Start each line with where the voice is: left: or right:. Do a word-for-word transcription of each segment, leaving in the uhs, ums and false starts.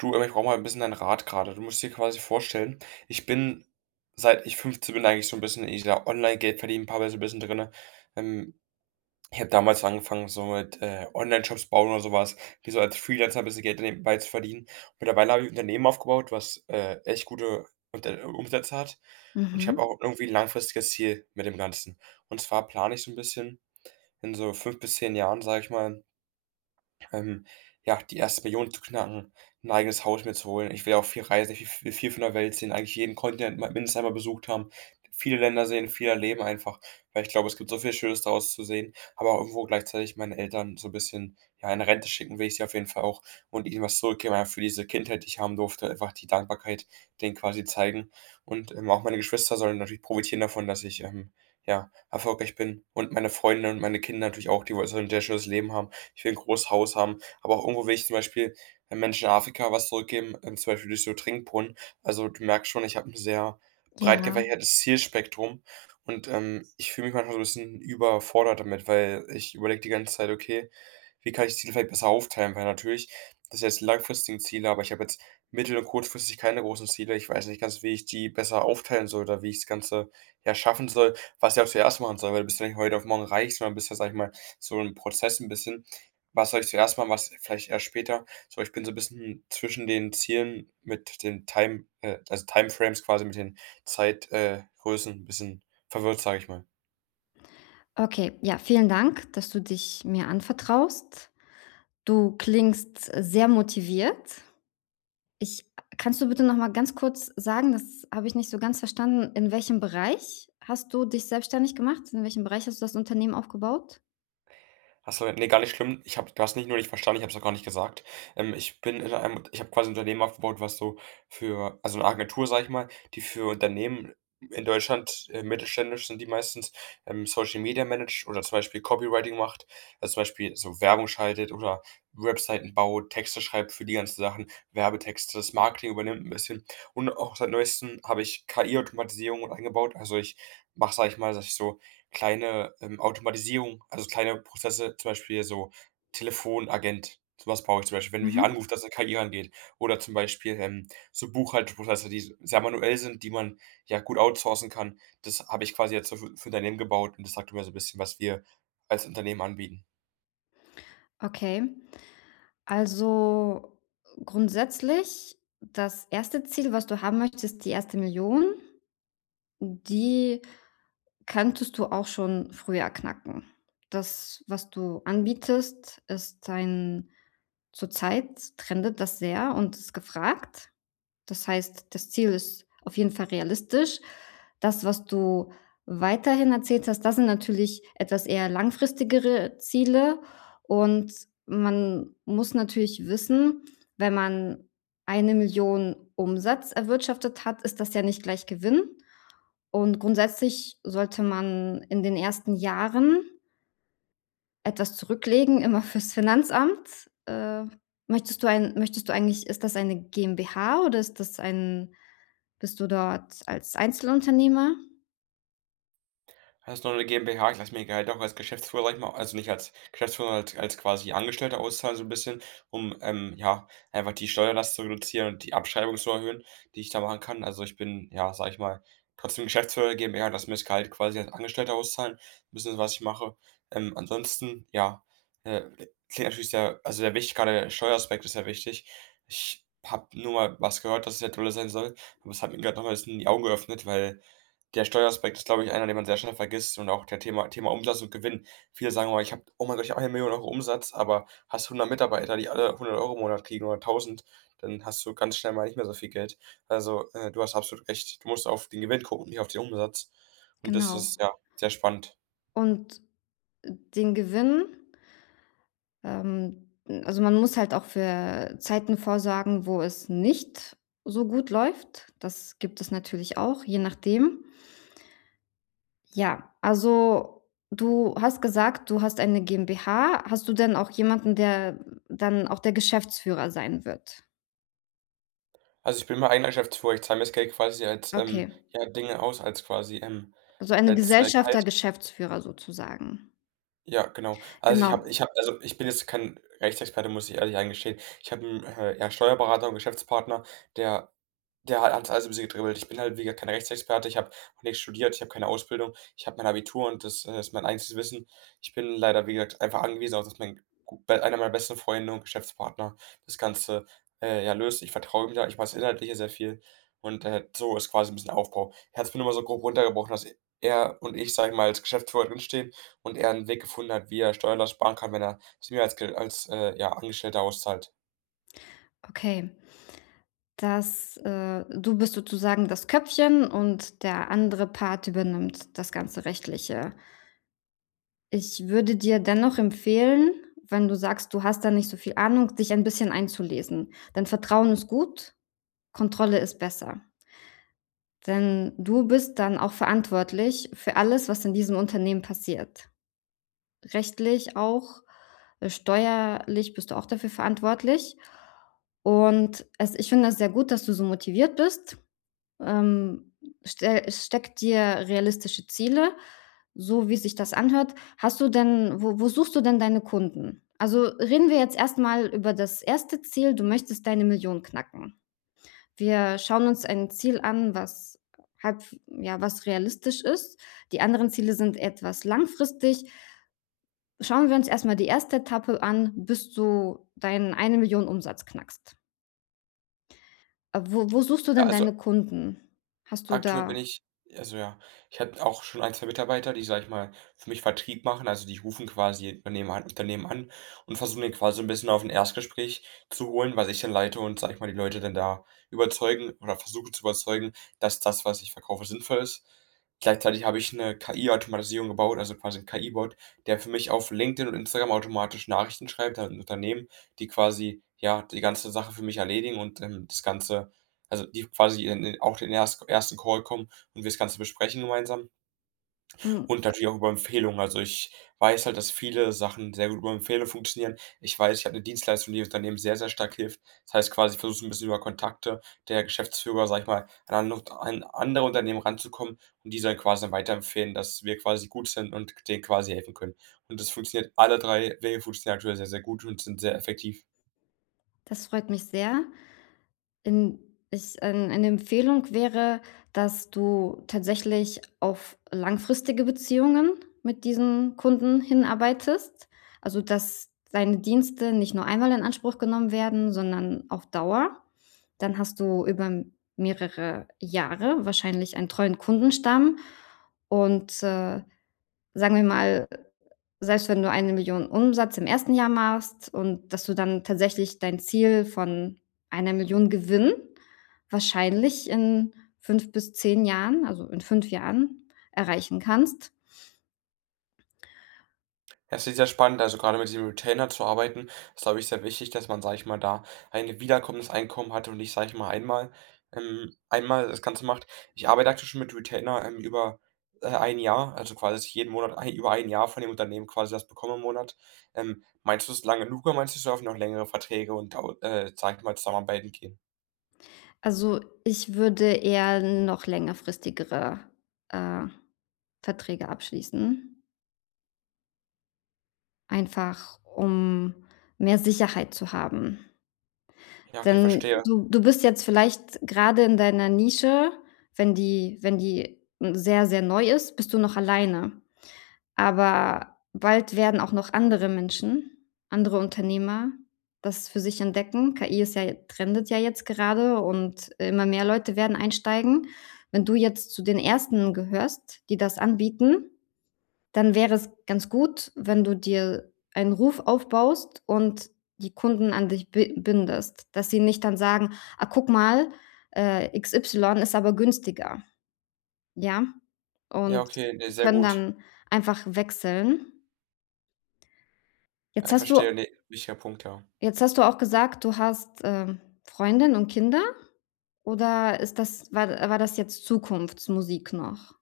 right: Du, aber ich brauche mal ein bisschen deinen Rat gerade. Du musst dir quasi vorstellen, ich bin, seit ich fünfzehn bin, eigentlich so ein bisschen in dieser Online-Geldverdienen-Bubble Geld so ein bisschen drinne. Ähm, ich habe damals angefangen, so mit, äh, Online-Shops bauen oder sowas, wie so als Freelancer 'n bisschen Geld nebenbei zu verdienen. Mittlerweile habe ich ein Unternehmen aufgebaut, was, äh, echt gute Unter Umsätze hat. Und ich habe
left: Mhm.
right: auch irgendwie 'n langfristiges Ziel mit dem Ganzen. Und zwar plane ich so ein bisschen in so fünf bis zehn Jahren, sage ich mal, ähm, ja, die erste Million zu knacken, ein eigenes Haus mir zu holen. Ich will ja auch viel reisen, ich will viel viel von der Welt sehen, eigentlich jeden Kontinent mal mindestens einmal besucht haben, viele Länder sehen, viel erleben einfach, weil ich glaube, es gibt so viel Schönes daraus zu sehen, aber auch irgendwo gleichzeitig meine Eltern so ein bisschen, ja, in Rente schicken will ich sie auf jeden Fall auch und ihnen was zurückgeben, einfach für diese Kindheit, die ich haben durfte, einfach die Dankbarkeit denen quasi zeigen. Und, ähm, auch meine Geschwister sollen natürlich profitieren davon, dass ich, ähm, ja, erfolgreich bin und meine Freunde und meine Kinder natürlich auch, die wollen sollen ein sehr schönes Leben haben. Ich will ein großes Haus haben, aber auch irgendwo will ich zum Beispiel den Menschen in Afrika was zurückgeben, ähm, zum Beispiel durch so Trinkbrunnen. Also, du merkst schon, ich habe ein sehr breit
left: Ja.
right: gefächertes Zielspektrum und, ähm, ich fühle mich manchmal so ein bisschen überfordert damit, weil ich überlege die ganze Zeit: „Okay, wie kann ich die Ziele vielleicht besser aufteilen?“ Weil natürlich das sind jetzt die langfristigen Ziele, aber ich habe jetzt mittel und kurzfristig keine großen Ziele. Ich weiß nicht ganz, wie ich die besser aufteilen soll oder wie ich das Ganze, ja, schaffen soll, was ich auch zuerst machen soll, weil du bist ja nicht heute auf morgen reich, sondern bist ja, sage ich mal, so ein Prozess ein bisschen. Was soll ich zuerst machen, was vielleicht erst später? So, ich bin so ein bisschen zwischen den Zielen mit den Time äh, also Timeframes quasi mit den Zeitgrößen äh, Größen ein bisschen verwirrt, sage ich mal.
left: Okay, ja, vielen Dank, dass du dich mir anvertraust. Du klingst äh, sehr motiviert. Ich Kannst du bitte noch mal ganz kurz sagen, das habe ich nicht so ganz verstanden, in welchem Bereich hast du dich selbstständig gemacht? In welchem Bereich hast du das Unternehmen aufgebaut?
right: Ach so, ne, gar nicht schlimm. Ich habe du hast nicht nur nicht verstanden, ich habe es auch gar nicht gesagt. Ähm, ich bin in einem ich habe quasi 'n Unternehmen aufgebaut, was so für also 'ne Agentur, sage ich mal, die für Unternehmen in Deutschland, äh, mittelständisch sind die meistens, ähm, Social Media managt oder zum Beispiel Copywriting macht, also zum Beispiel so Werbung schaltet oder Webseiten baut, Texte schreibt für die ganzen Sachen, Werbetexte, das Marketing übernimmt 'n bisschen. Und auch seit Neuestem habe ich K I-Automatisierung eingebaut. Also, ich mache, sage ich mal, dass ich so kleine, ähm, Automatisierung, also kleine Prozesse, zum Beispiel so Telefonagent. So was brauche ich zum Beispiel, wenn mich
left: Mhm.
right: anruft, dass 'ne K I rangeht. Oder zum Beispiel, ähm, so Buchhaltungsprozesse, die s sehr manuell sind, die man ja gut outsourcen kann. Das habe ich quasi jetzt so für für Unternehmen gebaut und das sagt mir so ein bisschen, was wir als Unternehmen anbieten.
left: Okay. Also grundsätzlich das erste Ziel, was du haben möchtest, die erste Million, die kanntest du auch schon früher knacken. Das, was du anbietest, ist ein zurzeit trendet das sehr und ist gefragt. Das heißt, das Ziel ist auf jeden Fall realistisch. Das, was du weiterhin erzählt hast, das sind natürlich etwas eher langfristigere Ziele, und man muss natürlich wissen, wenn man eine Million Umsatz erwirtschaftet hat, ist das ja nicht gleich Gewinn, und grundsätzlich sollte man in den ersten Jahren etwas zurücklegen, immer fürs Finanzamt. Äh, möchtest du ein möchtest du, eigentlich, ist das eine GmbH oder ist das ein bist du dort als Einzelunternehmer?
right: Also nur eine GmbH, ich lasse mir Gehalt auch als Geschäftsführer, sage ich mal, also nicht als Geschäftsführer, sondern als als quasi Angestellter auszahlen so ein bisschen, um, ähm, ja, einfach die Steuerlast zu reduzieren und die Abschreibung zu erhöhen, die ich da machen kann. Also, ich bin, ja, sage ich mal, trotzdem Geschäftsführer der GmbH, lasse mir das Gehalt quasi als Angestellter auszahlen, ein bisschen, was ich mache. Ähm, ansonsten, ja, äh, klingt natürlich sehr also der wichtig, grade der Steueraspekt ist sehr wichtig. Ich habe nur mal was gehört, dass es ja dolle sein soll, aber es hat mir gerade nochmal mal die Augen geöffnet, weil der Steueraspekt ist, glaube ich, einer, den man sehr schnell vergisst und auch der Thema Thema Umsatz und Gewinn. Viele sagen immer: „Ich habe oh mein Gott, ich habe eine Million Euro € Umsatz“, aber hast hundert Mitarbeiter, die alle hundert Euro im Monat kriegen oder tausend, dann hast du ganz schnell mal nicht mehr so viel Geld. Also, äh, du hast absolut recht. Du musst auf den Gewinn gucken, nicht auf den Umsatz. Und das
left: Genau.
right: ist, ja, sehr spannend.
left: Und den Gewinn, ähm also, man muss halt auch für Zeiten vorsorgen, wo es nicht so gut läuft. Das gibt es natürlich auch, je nachdem. Ja, also du hast gesagt, du hast eine GmbH. Hast du denn auch jemanden, der dann auch der Geschäftsführer sein wird?
right: Also, ich bin mein eigener Geschäftsführer. Ich zahle mir das Geld quasi als, ähm,
left: Okay,
right: ja, Dinge aus als quasi, ähm
left: also eine
right: als, äh,
left: Gesellschafter,
right: Gehalt.
left: Geschäftsführer sozusagen.
right: Ja, genau. Also, ich
left: Genau,
right: habe ich habe also, ich bin jetzt kein Rechtsexperte, muss ich ehrlich eingestehen. Ich habe einen äh, ja, Steuerberater und Geschäftspartner, der der hat alles 'n bisschen gedribbelt. Ich bin halt, wie gesagt, kein Rechtsexperte. Ich habe auch nicht studiert, ich habe keine Ausbildung. Ich habe mein Abitur und das, äh, ist mein einziges Wissen. Ich bin leider, wie gesagt, einfach angewiesen auf dass mein gu bei einer meiner besten Freunde und Geschäftspartner das Ganze, äh, ja, löst. Ich vertraue ihm da, ich weiß Inhaltliche sehr viel und, äh, so ist quasi ein bisschen der Aufbau. Er hat es mir nur mal so grob runtergebrochen, dass er und ich, sage ich mal, als Geschäftsführer drinstehen und er einen Weg gefunden hat, wie er Steuern sparen kann, wenn er es mir als Ge als, äh, ja, Angestellter auszahlt.
left: okay. Das, äh du bist sozusagen das Köpfchen und der andere Part übernimmt das ganze Rechtliche. Ich würde dir dennoch empfehlen, wenn du sagst, du hast da nicht so viel Ahnung, dich ein bisschen einzulesen, denn Vertrauen ist gut, Kontrolle ist besser. Denn du bist dann auch verantwortlich für alles, was in diesem Unternehmen passiert. Rechtlich auch, äh, steuerlich bist du auch dafür verantwortlich. Und es ich finde das sehr gut, dass du so motiviert bist. Ähm, stell steck dir realistische Ziele, so wie sich das anhört. Hast du denn wo wo suchst du denn deine Kunden? Also, reden wir jetzt erst mal über das erste Ziel, du möchtest deine Million knacken. Wir schauen uns ein Ziel an, was halb ja, was realistisch ist. Die anderen Ziele sind etwas langfristig. Schauen wir uns erst mal die erste Etappe an, bis du deinen eine Million Umsatz knackst. Äh, wo wo suchst du
right: Ja,
left: denn
right: also
left: deine Kunden? Hast du
right: Aktuell bin
left: da
right: ich also ja, ich habe auch schon ein zwei Mitarbeiter, die, sag ich mal, für mich Vertrieb machen. Also, die rufen quasi Unternehmen an Unternehmen an und versuchen den quasi so 'n bisschen auf ein Erstgespräch zu holen, was ich dann leite und, sag ich mal, die Leute dann da überzeugen oder versuche zu überzeugen, dass das, was ich verkaufe, sinnvoll ist. Gleichzeitig habe ich 'ne K I-Automatisierung gebaut, also quasi 'n K I-Bot, der für mich auf LinkedIn und Instagram automatisch Nachrichten schreibt an Unternehmen, die quasi, ja, die ganze Sache für mich erledigen und, ähm, das Ganze also die quasi in den auch den erst ersten Call kommen und wir das Ganze besprechen gemeinsam
left: hm,
right: und natürlich auch über Empfehlungen. Also, ich weiß halt, dass viele Sachen sehr gut über Empfehlung funktionieren. Ich weiß, ich habe eine Dienstleistung, die dem Unternehmen sehr, sehr stark hilft. Das heißt quasi, ich versuche ein bisschen über Kontakte der Geschäftsführer, sage ich mal, an an an andere Unternehmen ranzukommen und die sollen quasi dann weiterempfehlen, dass wir quasi gut sind und denen quasi helfen können. Und das funktioniert alle drei Wege funktionieren aktuell sehr, sehr gut und sind sehr effektiv.
left: das freut mich sehr. In ich ein eine Empfehlung wäre, dass du tatsächlich auf langfristige Beziehungen mit diesen Kunden hinarbeitest. Also, dass deine Dienste nicht nur einmal in Anspruch genommen werden, sondern auf Dauer. Dann hast du über mehrere Jahre wahrscheinlich einen treuen Kundenstamm, und, äh, sagen wir mal, selbst wenn du eine Million Umsatz im ersten Jahr machst, und dass du dann tatsächlich dein Ziel von einer Million Gewinn wahrscheinlich in fünf bis zehn Jahren, also in fünf Jahren erreichen kannst.
right: Ja, das ist sehr spannend. Also gerade mit diesem Retainer zu arbeiten, ist, glaube ich, sehr wichtig, dass man, sage ich mal, da ein wiederkommendes Einkommen hat und nicht, sage ich mal, einmal ähm, einmal das Ganze macht. Ich arbeite aktuell schon mit Retainer, ähm, über, äh, ein Jahr, also quasi, dass ich jeden Monat ei über ein Jahr von dem Unternehmen quasi das bekomme im Monat. Ähm, meinst du es lange? lang genug oder meinst du, es sollten noch längere Verträge und dau äh, sage ich mal, Zusammenarbeiten gehen?
left: Also, ich würde eher noch längerfristigere, äh, Verträge abschließen, einfach um mehr Sicherheit zu haben.
right: Ja, okay,
left: Denn
right: verstehe.
left: du du bist jetzt vielleicht grade in deiner Nische, wenn die wenn die, hm, sehr, sehr neu ist, bist du noch alleine. Aber bald werden auch noch andere Menschen, andere Unternehmer das für sich entdecken. K I ist ja trendet ja jetzt gerade, und immer mehr Leute werden einsteigen. Wenn du jetzt zu den Ersten gehörst, die das anbieten, dann wäre es ganz gut, wenn du dir einen Ruf aufbaust und die Kunden an dich bi bindest, dass sie nicht dann sagen: „Ah, guck mal, äh, X Y ist aber günstiger“, ja?
right: Ja,
left: Und
right: okay, ne, sehr
left: können
right: gut.
left: dann einfach wechseln.
right: Ja,
left: Jetzt
right: ich
left: hast du
right: verstehe, ne, wichtiger Punkt, ja.
left: jetzt hast du auch gesagt, du hast, ähm, Freundin und Kinder, oder ist das war war das jetzt Zukunftsmusik noch?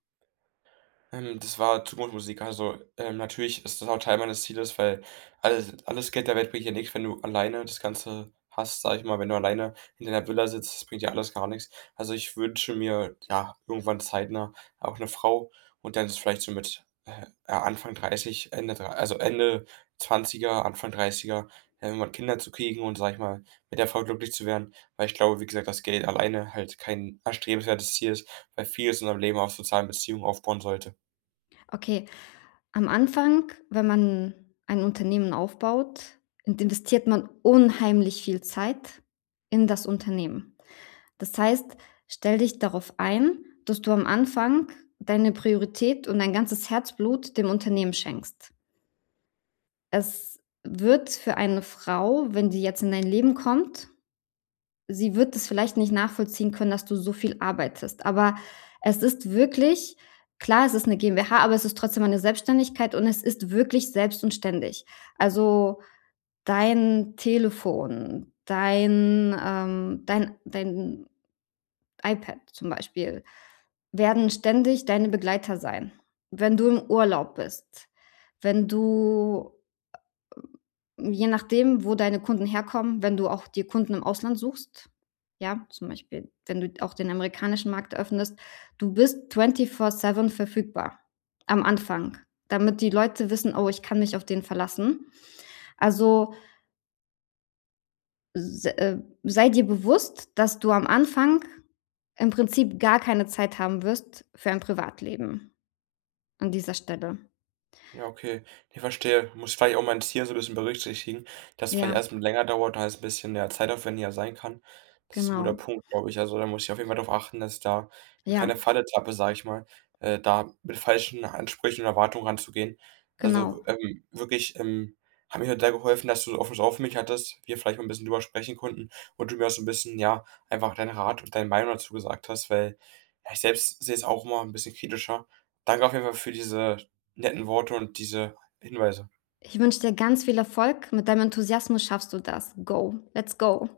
right: Ähm, das war Zukunftsmusik. Also, ähm, natürlich ist das auch Teil meines Zieles, weil alles alles Geld der Welt bringt dir nichts, wenn du alleine das Ganze hast, sage ich mal. Wenn du alleine in deiner Villa sitzt, das bringt dir alles gar nichts. Also, ich wünsche mir, ja, irgendwann zeitnah auch eine Frau und dann ist vielleicht so mit, äh, ja, Anfang dreißig, Ende drei also, Ende Zwanziger, Anfang Dreißiger, er irgendwann Kinder zu kriegen und, sage ich mal, mit der Frau glücklich zu werden. Weil ich glaube, wie gesagt, dass Geld alleine halt kein erstrebenswertes Ziel ist, weil vieles in unserem Leben auf sozialen Beziehungen aufbauen sollte.
left: Okay. Am Anfang, wenn man ein Unternehmen aufbaut, int investiert man unheimlich viel Zeit in das Unternehmen. Das heißt, stell dich darauf ein, dass du am Anfang deine Priorität und dein ganzes Herzblut dem Unternehmen schenkst. Es wird für eine Frau, wenn die jetzt in dein Leben kommt, sie wird es vielleicht nicht nachvollziehen können, dass du so viel arbeitest. Aber es ist wirklich klar, es ist eine GmbH, aber es ist trotzdem eine Selbstständigkeit, und es ist wirklich selbst und ständig. Also, dein Telefon, dein, ähm dein dein iPad zum Beispiel werden ständig deine Begleiter sein. Wenn du im Urlaub bist, wenn du, je nachdem, wo deine Kunden herkommen, wenn du auch dir Kunden im Ausland suchst, ja, zum Beispiel, wenn du auch den amerikanischen Markt öffnest, du bist vierundzwanzig sieben verfügbar am Anfang, damit die Leute wissen: „Oh, ich kann mich auf den verlassen.“ Also, se äh, sei dir bewusst, dass du am Anfang im Prinzip gar keine Zeit haben wirst für ein Privatleben an dieser Stelle.
right: Ja, okay. Ich verstehe. Muss vielleicht auch mein Tier so ein bisschen berücksichtigen, dass es vielleicht
left: Ja,
right: erstmal länger dauert, da es ein bisschen, ja, zeitaufwendiger sein kann. Das ist ein guter
left: genau.
right: Punkt, glaube ich. Also, da muss ich auf jeden Fall darauf achten, dass ich da in
left: Ja,
right: keine Falle tappe, sage ich mal, äh, da mit falschen Ansprüchen und Erwartungen ranzugehen. Also,
left: genau.
right: ähm, wirklich, ähm, hat mir halt sehr geholfen, dass du so offenes Ohr auf mich hattest, wir vielleicht mal ein bisschen drüber sprechen konnten und du mir auch so ein bisschen, ja, einfach deinen Rat und deine Meinung dazu gesagt hast, weil, ja, ich selbst sehe es auch immer ein bisschen kritischer. Danke auf jeden Fall für diese netten Worte und diese Hinweise.
left: Ich wünsche dir ganz viel Erfolg. Mit deinem Enthusiasmus schaffst du das. Go. Let's go.